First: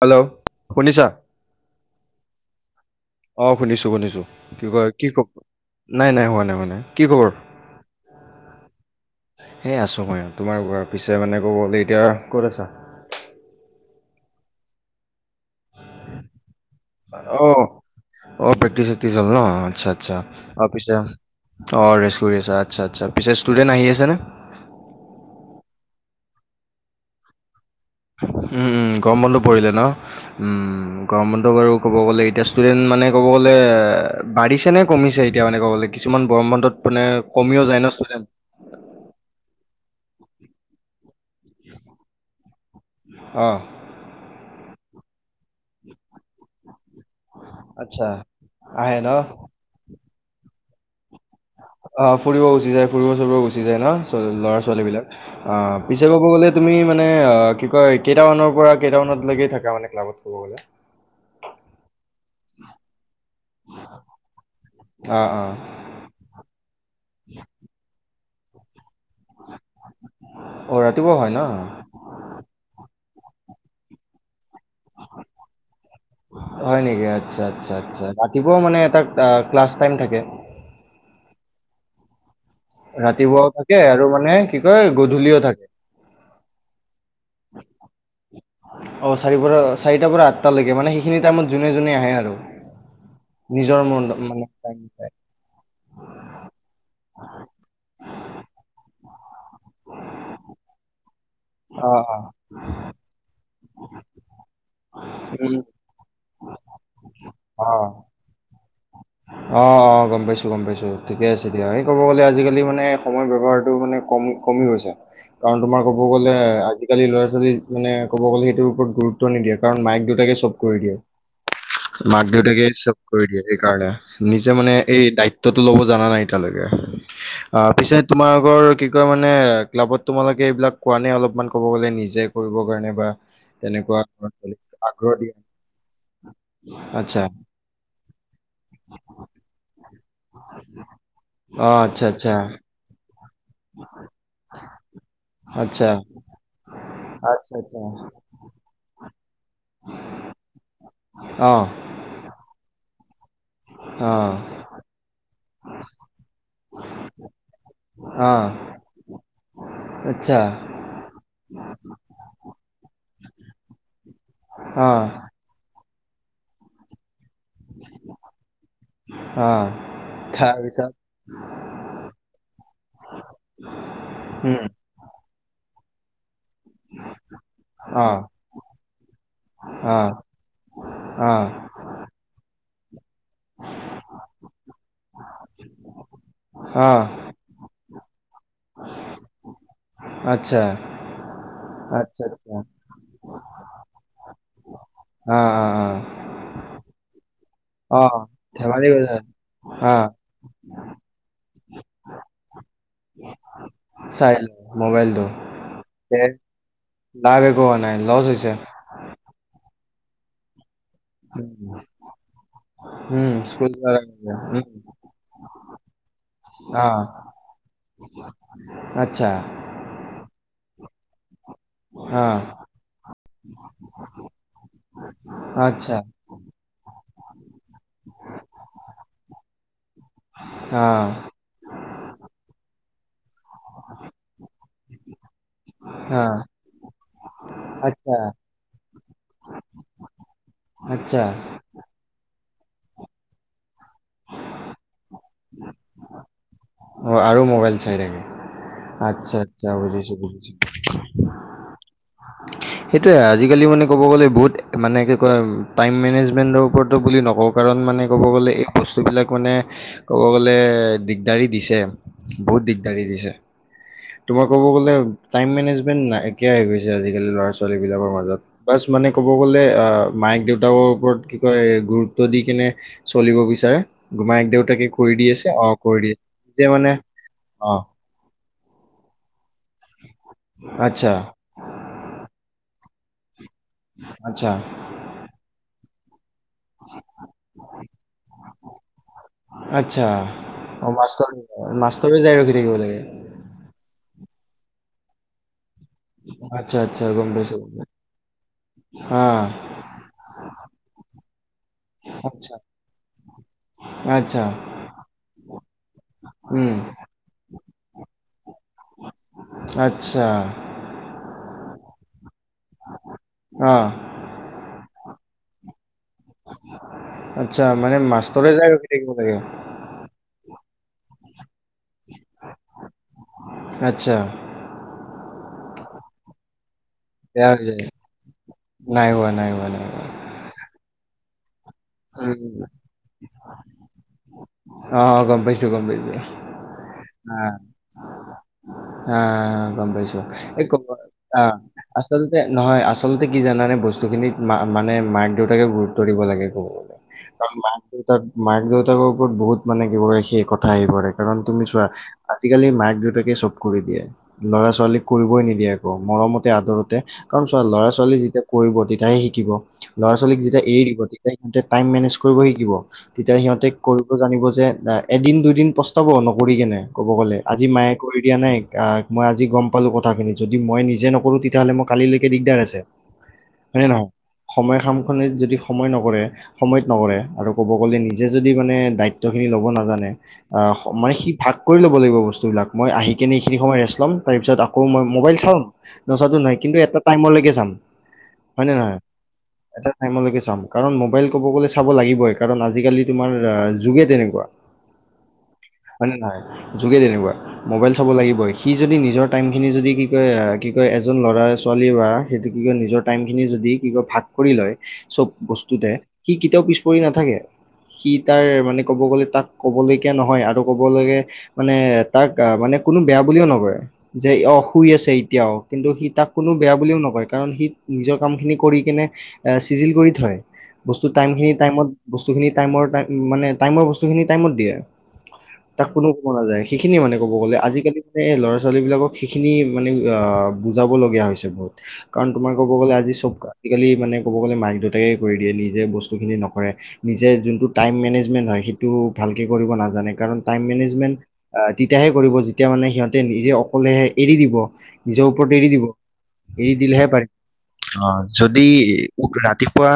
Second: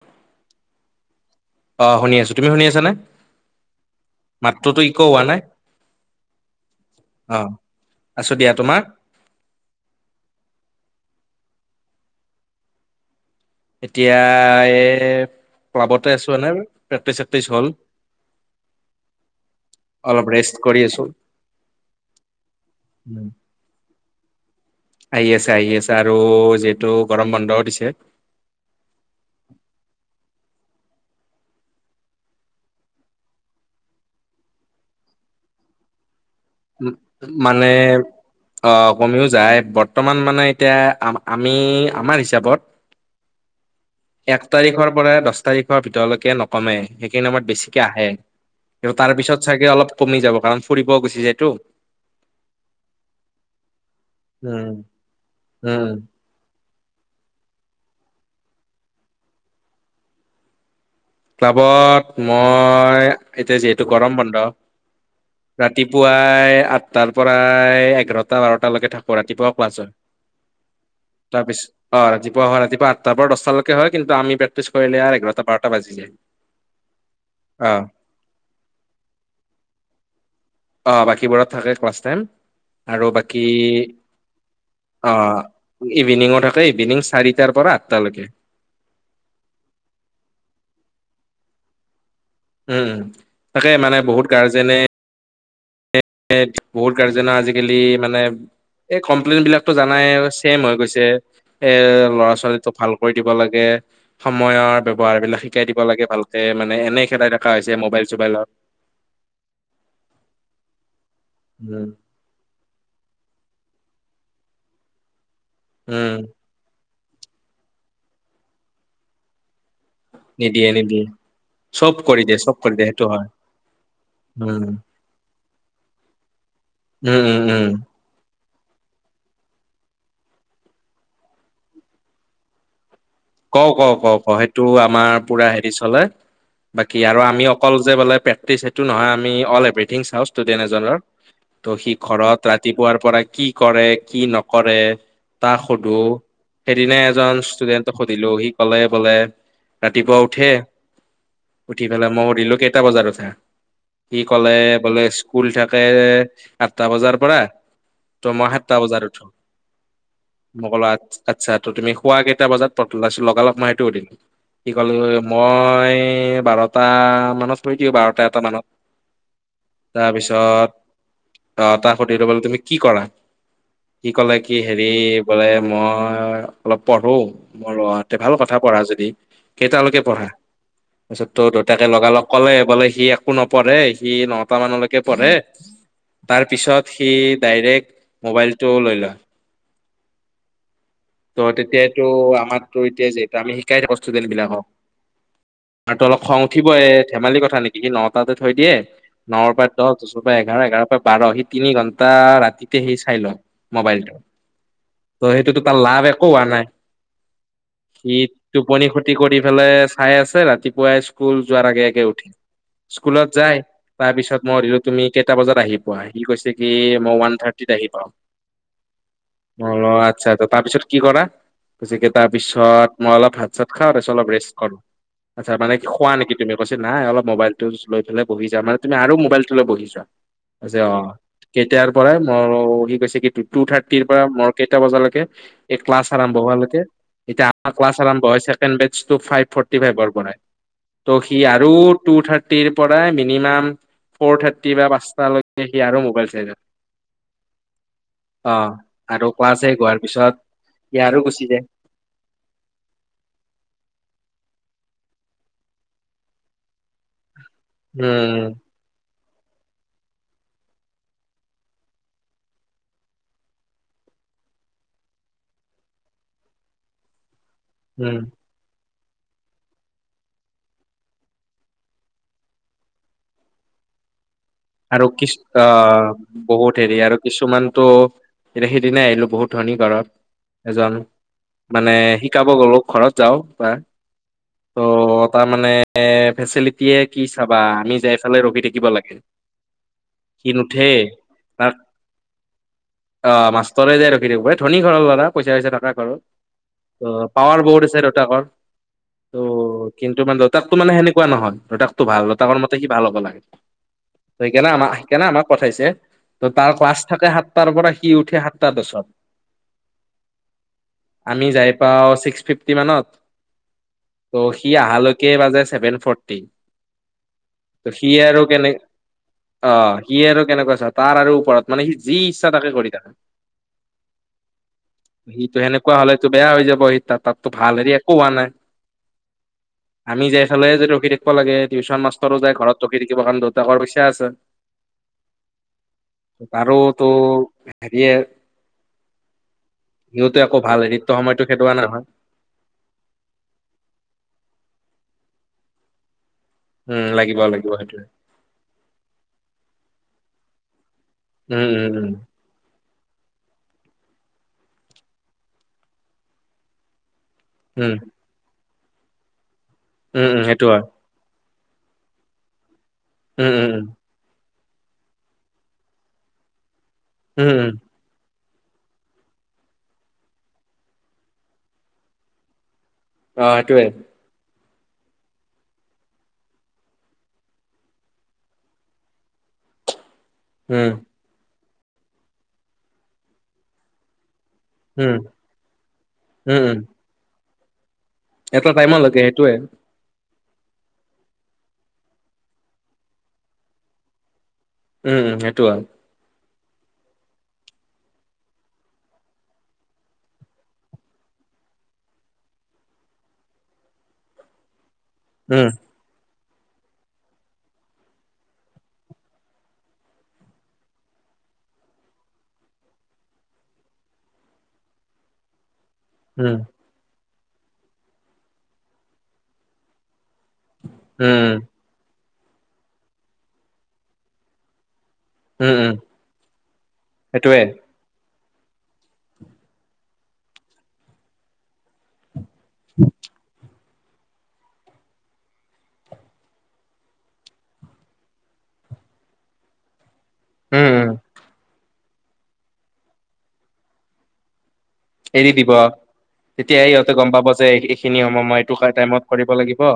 Hello শুনিছা? অ শুনি আছো তুমি শুনি আছানে অ শুনিছো - শুনিছো কি মাত্ৰতো কয় ইক' কি ক? হোৱা নাই নাই নাই হোৱা নাই হোৱা নাই কি খবৰ? অ আছো দিয়া। তোমাৰ এই আছো মই তোমাৰ ঘ পিছে মানে ক'ব গ'লে এতিয়া ক'ত আছা? এতিয়া এ ক্লাবতে আছো এনে প্ৰেক্টিচ চেক্টিচ অ হ'ল। অ প্ৰেকটিছ চেকটিছ হল ন আচ্ছা - আচ্ছা অলপ ৰেষ্ট অ কৰি পিছে আছো অ ৰেষ্ট কৰি আছা আটচা- আটচা, উম, পিছে ষ্টুডেন্ট আহি আছে নে? আহি আছে আহি আছে আৰু যিহেতু গৰম বন্ধোও দিছে। উম -উম গৰমৰ বন্ধ পৰিলে ন? উম গৰম বন্ধ বাৰু ক'ব গ'লে এতিয়া ষ্টুডেণ্ট মানে ক'ব গ'লে বাঢ়িছে নে কমিছে এতিয়া? ক এনেকুৱা কবলে কিছুমান গৰম বন্ধত উ মানে কমিও মানে যায় ন ষ্টুডেণ্ট? অ কমিও যায় বৰ্তমান মানে এতিয়া আম আমি আমাৰ হিচাপত অ এক তাৰিখৰ পৰা দহ তাৰিখৰ ভিতৰলৈকে নকমে। সেইখিনি সময়ত বেছিকে আহে আচ্ছা কিন্তু আহে তাৰ ন পিছত চাগে অলপ কমি যাব কাৰণ ফুৰিব গুচি যায় টো। অ ফুৰিব গুচি যায় ফুৰিব চুৰিব গুচি যায় ন চ ল'ৰা উম ছোৱালী বিলাক অ উম পিছে ক'ব গ'লে তুমি মানে অ কি কয় কেইটামানৰ পৰা কেইটামানত লকে থাকা মানে ক্লাবত থব গলে। ক্লাবত মই এতিয়া যিহেতু গৰম বন্ধ অ অ ৰাতিপুৱাই আঠটাৰ পৰাই এঘাৰটা বাৰটালৈকে থাকো। ৰাতিপুৱা ক্লাছৰ অ ৰাতিপুৱা হয় ন তাৰপিছত অ ৰাতিপুৱা -অ ৰাতিপুৱা আ তাৰ পৰা দহটালকে হয় কিন্তু আমি প্ৰেকটি কৰিলে আৰ এঘাৰটা বাৰটা বাজি যায় হয় নেকি আচ্ছা অ আচছা আচ্ছা ৰাতিপুৱাও মানে এটা ক্লাছ টাইম থাকে। অ বাকীবোৰত থাকে ক্লাছ টাইম আৰু বাকী ৰাতিপুৱাও থাকে আৰু মানে কি কয় গধূলিও থাকে। ইভিনিং থাকে ইভিনিং চাৰিটাৰ পৰা আঠটালৈকে। অ চাৰি পৰা চাৰিটাৰ পৰা আঠটা লৈকে মানে সেইখিনি টাইমত যোনে -যোনে আহে আৰু। উম উম তাকে নিজৰ মানে ম বহুত গাৰ্জেনে মানায়। বহুত কাৰজনা আজিকালি মানে। এই কমপ্লেইন বিলাকতো জানাই চেইম হৈ গৈছে। এৰ অ অ ল'ৰা ছোৱালী তোক ভাল কৰি দিব লাগে সময়ৰ ব্যৱহাৰ বিলাক উম শিকাই দিব লাগে ভাল। ততে মানে এনেই খেলাই থকা হৈছে মোবাইল চোবাইলত। অ অ গম পাইছো গম পাইছো ঠিকে আছে দিয়া সেই উম ক'ব গলে আজিকালি মানে সময় ব্যৱহাৰ। মানে কমি কমি গৈছে কাৰণ তোমাৰ ক'ব উম গ'লে আজি আজি কালি ল'ৰা ছালী মানে ক'ব গ'লে সেইটো ওপৰত গুৰুত্ব নিদিয়ে। কাৰণ মায়েক দেউতাকে চব নিদিয়ে কৰি দিয়ে নিদিয়ে চব কৰি মাক দিয়ে দেউতাকে দিয়ে চব সেইটো কৰি হয় দিয়ে। নিজে উম মানে এই দায়িত্বটো লব জানা নাই এতিয়ালৈকে উম উম উম আহ পিছে তোমাৰ। তোমাৰ আগৰ কি কয় মানে ক্লাবত তোমালোকে এইবিলাক কোৱা নে অলপমান ক'ব গ'লে নিজে কৰিবৰ কাৰণে বা। কও ক তেনেকুৱা ক ক ল'ৰা ছোৱালীক সেইটো আগ্ৰহ আমাৰ দিয়া পুৰা হেৰি চলে বাকি আৰু আচ্ছা আমি অকল যে বোলে। সেইটো নহয় আমি অল এভ্ৰথিং চাওঁ ষ্টুডেণ্ট এজনৰ ত' অঁ সি আচ্ছা আচ্ছা ঘৰত ৰাতিপুৱাৰ পৰা। কি কৰে কি নকৰে তাক আচ্ছা সুধো সেইদিনা এজন আচ্ছা আচ্ছা ষ্টুডেন্ট। সুধিলো সি কলে বোলে ৰাতিপুৱা উঠে। অঁ উঠি পেলাই মই সুধিলো কেইটা বজাত আ সি অঁ ক'লে বোলে স্কুল থাকে আঠটা বজাৰ পৰা। ত মই অ', সাতটা বজাত উঠো আচ্ছা, মই ক'লো আচ্ছা ত তুমি শোৱা কেইটা বজাত ব মত অ', পৰি দিব বাৰটা এটা মানত অ', তাৰপিছত আহ তাক সুধ লব তুমি কি কৰা কি কলে কি উম, হেৰি বোলে মই অলপ পঢ়ো মোৰ লৰাতে অ', ভাল কথা পঢ়া যদি কেইটালৈকে অ', পঢ়া তাৰপিছত ত অ', দেউতাকে লগালগ ক'লে বলে সি একো নপঢ়ে সি নটা মানলৈকে পঢ়ে তাৰ পিছত অ', সি ডাইৰেক্ট মোবাইলটো লৈ লয় আচ্ছা, ত তেতিয়ো আচ্ছা, আচ্ছা, আমাৰৰিতে যেটো আমি শিকাই থাকো ষ্টুডেন্ট বিলাকক অ', অ', আৰু তো অ', অলপ খং উঠিবই ধেমালি কথা নেকি সি অ', নটাতে থৈ দিয়ে ধেমালি কৰিছা? ন পৰা দহ অ', দুৰ পৰা এঘাৰ এঘাৰ পৰা বাৰ সি তিনি ঘন্টা ৰাতিতে সেই চাই ল মোবাইলটো চাইলোঁ ত মোবাইলটো, সেইটোতো তাৰ লাভ একো হোৱা নাই লাাগে কোৱা নাই লচ হৈছে ফি কৰি পেলাই চাই আছে ৰাতিপুৱাই স্কুল যোৱাৰ উম, আগে আগে উঠিল স্কুলত উম, যাই স্কুল যোৱাৰ তাৰ আগে-আগে, পিছত মই উম, সধিলো তুমি কেইটা বজাত আহি পোৱা সি কৈছে কি অ', মই ওৱান থাৰ্টিত আহি পাও আচ্ছা, অ আচ্ছা তাৰপিছত কি কৰা কেই তাৰ অ', পিছত মই অলপ ভাত চাত খা তাৰিছত অলপ ৰেষ্ট কৰো আচ্ছা মানে কি খোৱা নেকি তুমি কৈছে নাই অলপ মোবাইল টো লৈ পেললে বহি যা মানে তুমি মোবাইলটো লৈ বহি যোৱা আছে অ কেেইতিয়াৰ পৰাই মোৰ কি কৈছে টু থাৰ্টিৰ পৰা মই কেইটা বজালৈকে এই ক্লাছ আৰম্ভ অ', হকে এতিয়া আমাৰ আচ্ছা, ক্লাছম্ভ হয় ফ ফটি ফন আচ্ছা, ত' সি আৰু টু থাৰ্টি থটিৰ পৰাই মিনিমাম ফ'ৰ থাৰ্টি বা পাঁচালৈকে সি আৰু মবাইল চাই অ আৰু মোবাইল চাই থাকে অ আৰু আচ্ছা ক্লাছ আচ্ছা শেষ হোৱাৰ অজছ পিছত সি আৰু গুচি যায় সেইটোৱে আজিকালি মানে ক'ব গ'লে বহুত মানে কি কয় টাইম মেনেজমেণ্টৰ ওপৰতো বুলি নকওঁ কাৰণ মানে ক'ব উম গ'লে এই বস্তুবিলাক মানে ক'ব গ'লে দিগদাৰী দিছে বহুত দিগদাৰি দিছে তোমাৰ ক'ব গ'লে টাইম মেনেজমেন্ট নাই একিয় গৈছে আজিকালি ল'ৰা ছোৱালী বিলাকৰ উম মাজত বা মানে ক'ব গ'লে মায়েক দেউতাকৰ ওপৰত কি কয় গুৰুত্ব দি কিনে চলিব বিচাৰে মায়েক দেউতাকে আৰু কৰি দি কিছ আছে অ কৰি আহ দি আছে যে বহুত মানে হেৰি আৰু অ কিছুমানতো এতিয়া সেইদিিনাই আহিলো বহুত ধনী ঘৰত এজন আচ্ছা মানে শিকাব গলো ঘৰত যাও তাৰ আচ্ছা ত' তাৰ মানে এ ফেচিলিটিয়ে কি চাবা আমি যাই ফালে ৰখি থাকিব লাগে আচছা সি নুঠে অ মাৰ মাষ্টৰ যাই ৰখি থাকিব লাগে অ মাষ্টৰৰে যোই ৰখি দিবাই ধনী ঘৰ লৰাা পইচা পইচা ত পাৱাৰ বৰ্ড আছে দেউতাকৰ ত' কিন্তু মানে তাতো মানে সেনেকুৱা োৱা নহয় ৰতাকতো ভাল ৰতাকৰ মতে সি ভাল হ'ব লাগে সেইকাৰণে আমাক সেইকাৰণে আমাক কঠাইছে ত তাৰ উম, ক্লাছ থাকে সাতটাৰ পৰা সি উঠে সাতটা বছত আতছা। আমি যাই পাওঁ ছিক্স-ফিফটি মানত, অ', ত' সি আহালৈ কে বাজে ছেভেন ফৰ্টি । আতছা মানে মাষ্টৰে যায় ৰখি থাকিব লাগে । অ! সি আৰু কেনেকুৱা? তাৰ আৰু ওপৰত, মানে সি যি ইচ্ছা তাকে কৰি থাকে । আতছা । ইটো এনেকুৱা হ'লেটো বেয়া হৈ যাব ই! তাতো বেয়া হৈ ভাল যায়। হেৰি একো হোৱা নাই নাই হোৱা, নাই হোৱা, নাই হোৱা। আমি যাই ফালেে যে ৰখি থাক লাগে, টিউচন মাষ্টৰ উম, যায় ঘৰত ৰখি থাকিব লাগে, কাৰণ দেউতাকৰ বছি । হৈ আছে! অ', গম পাইছোঁ, গম পাইছোঁ। আৰুতো হেৰিয়ে! হঁ অঁ অঁ, গম পাইছোঁ! সিহঁতো একো এই ভাল কব হেৰিতো সময়তো অঁ, খেদোৱা নহয় আচলতে নহয়, আচলতে কি জানা! বস্তু খিনিত মা মানে, মাক-দেউতাকে গুৰুত্ব দিব লাগে! ক'ব উম লাগিব তাৰ লাগিব মাক-দেউতাক, মাক-দেউতাকৰ ওপৰত বহুত মানে জীৱনৰ সেই কথা আহি পৰে! কাৰণ তুমি চোৱা, আজিকালি মাক-দেউতাক কে চব কৰি দিয়ে, ল'ৰা-ছোৱালীক কৰিবই নিদিয়ে একোকে, মৰমতে আদৰতে! কাৰণ চাওক! ল'ৰা-ছোৱালী যেতিয়া কৰিব তেতিয়াহে শিকিব! ল'ৰা-ছোৱালীক যেতিয়া সেইটোৱে এৰি দিব তেতিয়াহে সিহঁতে টাইম মেনেজ কৰিব শিকিব, তেতিয়া উম সিহঁতে কৰিব জানিব যে দা এদিন-দুদিন পস্তাব, নকৰি কেনে, ক'ব গ'লে! উম উম উম উম আজি উম মায়ে কৰি দিয়া নাই । আঁ! মই আজি গম পালোঁ কথাখিনি, যদি মই নিজে নকৰোঁ তেতিয়াহ'লে মোৰ কালিলৈকে দিগদাৰ আছে । অঁ! সেইটোৱেই। সময়ৰ কামখিনি যদি সময়ত নকৰে, সময়ত নকৰে আৰু ক'ব গ'লে নিজে যদি মানে দায়িত্বখিনি ল'ব নাজানে আহ! উম মানে সি ভাগ কৰি ল'ব লাগিব বস্তুবিলাক, মই আহি কিনে এইখিনি সময় ৰেষ্ট ল'ম । তাৰপিছত আকৌ মই উম উম উম উম অ সেইটোৱে উম উম উম মোবাইল চাম, নোচোৱা নহয় কিন্তু উম এটা টাইমলৈকে চাম । হয় এটা নে নহয়, টাইমলৈকে সেইটোৱে এটা টাইমলৈকে । চাম । কাৰণ মোবাইল ক'ব গ'লে চাব লাগিবই, কাৰণ আজিকালি তোমাৰ যুগে তেনেকুৱা! উম! সেইটোৱে হয় । নে নহয়? যুগে তেনেকুৱা, মোবাইল চাব লাগিবই । সি যদি নিজৰ টাইমখিনি যদি কি কয়, কি কয় এজন ল'ৰা হয়! ছোৱালী বা সেইটো কি কয় নিজৰ টাইম খিনি যদি কি কয় ভাগ কৰি লয়, চব উম বস্তুতে । সি কেতিয়াও পিছ পৰি নাথাকে । সি তাৰ মানে ক'ব গ'লে তাক ক'বলগীয়া নহয় আৰু ক'ব গ'লে মানে তাক মানে কোনো বেয়া বুলিও নকয় যে অঁ শুই আছে, এতিয়া অঁ! কিন্তু সি তাক উম কোনো উম বেয়া বুলিও নকয়, কাৰণ সি নিজৰ কামখিনি কৰি কিনে চিজিল কৰি থয় । বস্তু টাইিন উম টাইমত, বস্তুখিনিাই মানে টাইমৰ বস্তুখিনি টাইমত দিয়ে! উম তাক উম কোনো ক'ব নাযায়, সেইখিনিয়ে মানে ক'ব গ'লে, সেইটোৱে আজিকালি মানে এই ল'ৰা-ছোৱালী ছোৱালীবিলাকক সেইখিনি মানে বুজাবলগীয়া হৈছে বহুত, কাৰণ তোমাৰ ক'ব গ'লে, আজি চব, আজি-কালি মানে ক'ব গ'লে মাক-দেউতাকে কৰি দিয়ে, নিজ নিজে বস্তুখিনি নকৰে, নিজে যোনটো টাইম মেনেজমেণ্ট হয়, সেইটো ভালকৈ কৰিব নাজানে! কাৰণ, টাইম উম উম মেনেজমেন্ট, আহ তেতিয়াহে কৰিব যেতিয়া মানে সিহঁতে নিজে অকলে এৰি দিব! নিজৰ ওপৰত এৰি দিব! এৰি তেতিয়াই দিলেহে সিহঁতে পাৰি! গম পাব যে এই এইখিনি অঁ, সময় মই যদি এইটো টাইমত কৰিব লাগিব। ৰাতিপুৱা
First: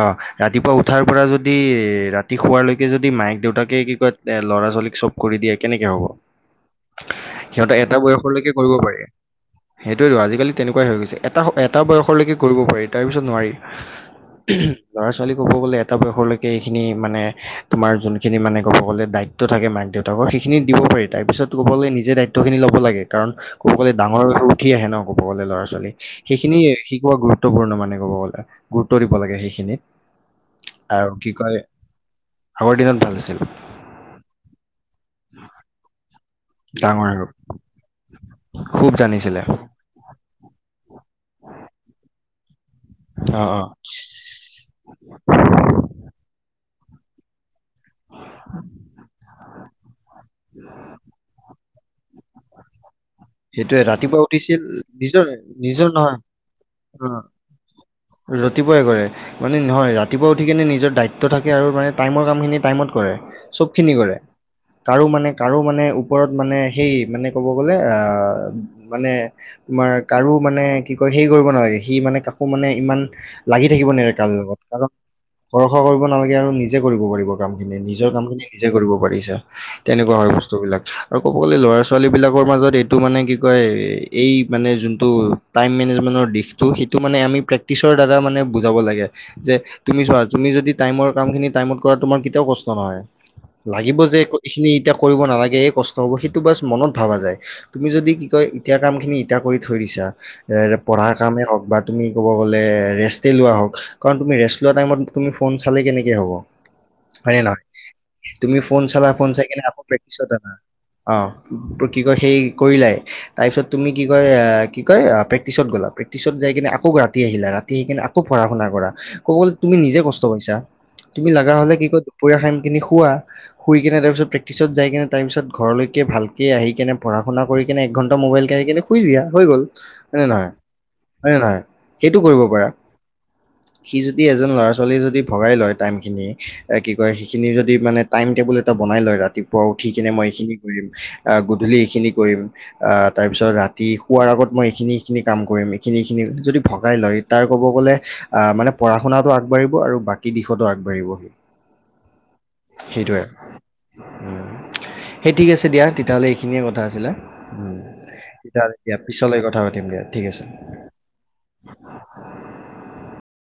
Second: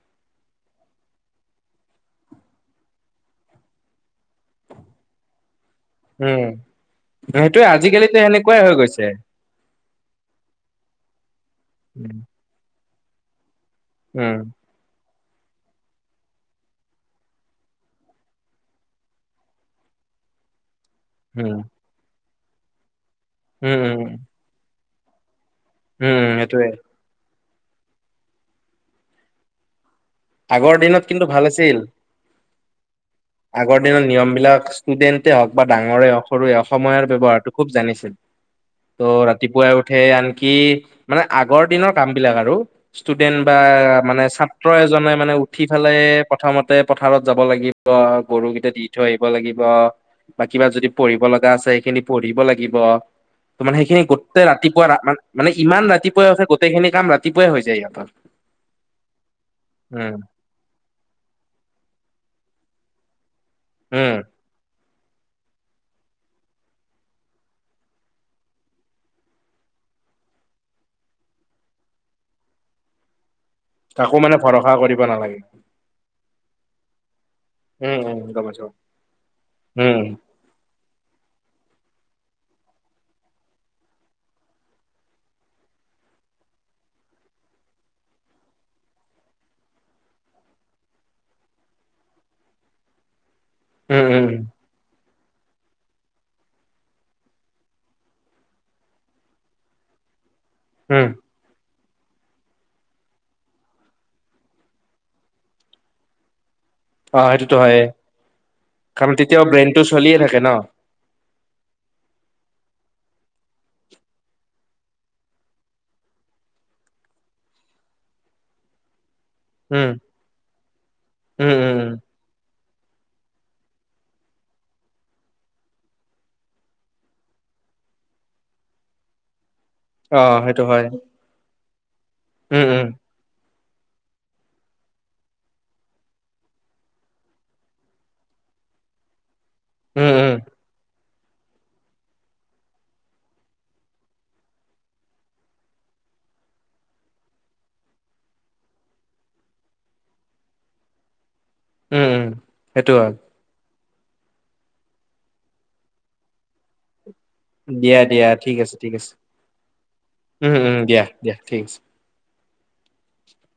অঁ! ৰাতিপুৱা উঠাৰ পৰা যদি ৰাতি শুৱালৈকে যদি মায়ক-দেউতাকে, কি কয় দে ল'ৰা-ছোৱালীক চব কৰি দিয়ে, কেনেকৈ উম, হ'ব? সেইটোয়ে সিহঁত এটা আজিকালিতো বয়সলৈকে সেনেকুৱাই হৈ কৰিব পাৰে গৈছে। । সেইটোৱেইটো! আজিকালি তেনেকুৱাই হৈ গৈছে, এটা, এটা উম, বয়সলৈকে কৰিব পাৰি, তাৰ পিছত নোৱাৰি! উম, ওহোঁ, ল'ৰা ছোৱালী ক'ব গ'লে এটা বয়সলৈকে, এইখিনি মানে তোমাৰ যোনখিনি মানে ক'ব গ'লে দায়িত্ব থাকে মাক-দেউতাকৰ, সেইখিনি দিব পাৰি, তাৰপিছত উম, ক'ব গলে নিজে দায়িত্বখিনি ল'ব লাগে, কাৰণ ক'ব গ'লে উম, ডাঙৰ হৈ উঠি আহে ন! ক'ব গ'লে ল'ৰা-ছোৱালী, উম, সেইখিনি সেইটোয়ে শিকোৱা গুৰুত্বপূৰ্ণ মানে ক'ব গ'লে, গুৰুত্ব ব লাগে সেইখিনিত । আগৰ দিনত কিন্তু ভাল আছিল আগৰ দিনত ভাল আছিল আগৰ দিনৰত নিয়ম বিলাক ষ্টুডেন্টে হওক বা ডাঙৰে হওক সৰুৱে সময়ৰ ডাঙৰ আৰু ব্যৱহাৰটো খুব জানিছিল খুব ত' জানিছিলে ৰাতিপুৱাই উঠে আনকি মানে আগৰ দিনৰ কাম বিলাক আৰু ষ্টুডেন্ট অ বা অ মানে ছাত্ৰ জাই মানে উঠি ফালে প্ৰথমতে পথাৰত যাব লাগিব গৰুকেইটা দি থৈ আহিব লাগিব ব কিবা যদি পঢ়িব লগা আছে খিনি পঢ়িব লাগিব মানে সেইটোয়ে সেইখিনি ৰাতিপুৱা গোটেই উঠিছিল ৰাতিপুৱা নিজৰ মানে ইমান নিজৰ নহয় ৰাতিপুৱাই উঠে গোটেইখিনি কাম অ ৰাতিপুৱাই হৈ যায় ইহতৰ ৰাতিপুৱাই কৰে মানে নহয় ৰাতিপুৱা উঠি কিনে নিজৰ দায়িত্ব থাকে আৰু মানে টাইমৰ কাম খিনি টাইমত কৰে চবখিনি উম কৰে কাৰো মানে কাৰো মানে ওপৰত মানে সেই মানে ক'ব গ'লে আহ মানে মাৰ কাৰো মানে কি কয় সেই কৰিব নালাগে সি মানে কাকো মানে ইমান লাগি থাকিব নে কাকো কাৰ মানে লগত ভৰসা কাৰণ কৰিব নালাগে ভৰষা কৰিব নালাগে আৰু নিজে কৰিব পাৰিব উম নিজৰ উম কাম খিনি গম পাইছো নিজে কৰিব পাৰিছা উম তেনেকুৱা হয় বস্তু বিলাক আৰু সকলো ল'ৰা ছোৱালীবিলাকৰ মাজত এইটো মানে কি কয় এই মানে যোনটো টাইম মেনেজমেণ্টৰ ইস্তু সিটো মানে আমি প্ৰেক ছৰ দাদা মানে বুজাব লাগে যে তুমি চোৱা তুমি যদি টাইমৰ কাম খিনি টাইমত কৰা তোমাৰ কেতিয়াও কষ্ট ত নহয় লাগিব উম যে উম এইখিনি এতিয়া কৰিব নালাগেে কষ্ট হ'ব সেইটো বা মনত ভাবা যায় তুমি যদি কি কয় ইতিয়া কাম খিনি ইতা কৰি থৈ দিছা এ উম পঢ়াৰ কামেই হওক বা তুমি কব গলে ৰেষ্টে লোৱা হক কাৰণ তুমি ৰেষ্ট লোৱা টাইমত ফোন ফন চালে কেনেকে হব অ হয় নে সেইটোতো নহয় হয়ে তুমি ফোন চলা কাৰণ ফোন চাই তেতিয়াও কিনে আকৌ ব্ৰেইনটো চলিয়ে প্ৰেক্টিচত থাকে ন আনা অ ত কি কয় সেই কৰিলাই তাৰপিছত তুমি কি কয় কি কয় প্ৰেক্টিছত গ'লা প্ৰেক্টিছত যাই কিনে আকৌ কা ৰাতি আহিলা ৰাতি আহি কিনে আকৌ পঢ়া শুনা কৰা ক'ব গলে তুমি উম নিজে কষ্ট পাইছা তুমি উম লগা উম হলে কি উম কয় দুপৰীয়া খান তুমি শুৱা শুই কিনে তাৰ পিছত প্ৰেক্টিচত যাই কিনে তাৰ পিছত ঘৰলেকে ভালকে আহি কিনে পঢ়া শুনা কৰি এক ঘন্টা মোবাইল কাৰি কিনে শুই দিয়া হৈ গ'ল অ হয় নে নহয় সেইটো হয় হয় নে নহয় সেইটো কৰিব উম পাৰা উম সি যদি এজন ল'ৰা ছোৱালীয়ে যদি ভগাই লয় টাইম খিনি কি কয় সিখিনি যদি মানে টাইম টেবুল এটা বনাই লয় ৰাতিপুৱা উঠি উম কিনে মই উম এইখিনি কৰিম আ গধূলি এইখিনি কৰিম আ তাৰপিছত ৰাতি শুৱাৰ আগত মই এখিনি এখিনি কাম কৰিম এখিনি এখিনি যদি ভগাই লয় তাৰ ক'ব গ'লে আহ মানে পঢ়া শুনাটো আগবাঢ়িব আৰু বাকী দিশতো আগবাঢ়িব উম উম সেইটো হয় সেইটোৱে সেই ঠিক আছে দিয়া তেতিয়াহ'লে এইখিনিয়ে কথা আছিলে উম দিয়া দিয়া ঠিক আছে তেতিয়ালে ঠিক দিয়া আছে পিছলৈ কথা পাতিম দিয়া ঠিক আছে উম উম দিয়া দিয়া ঠিক আছে [unintelligible]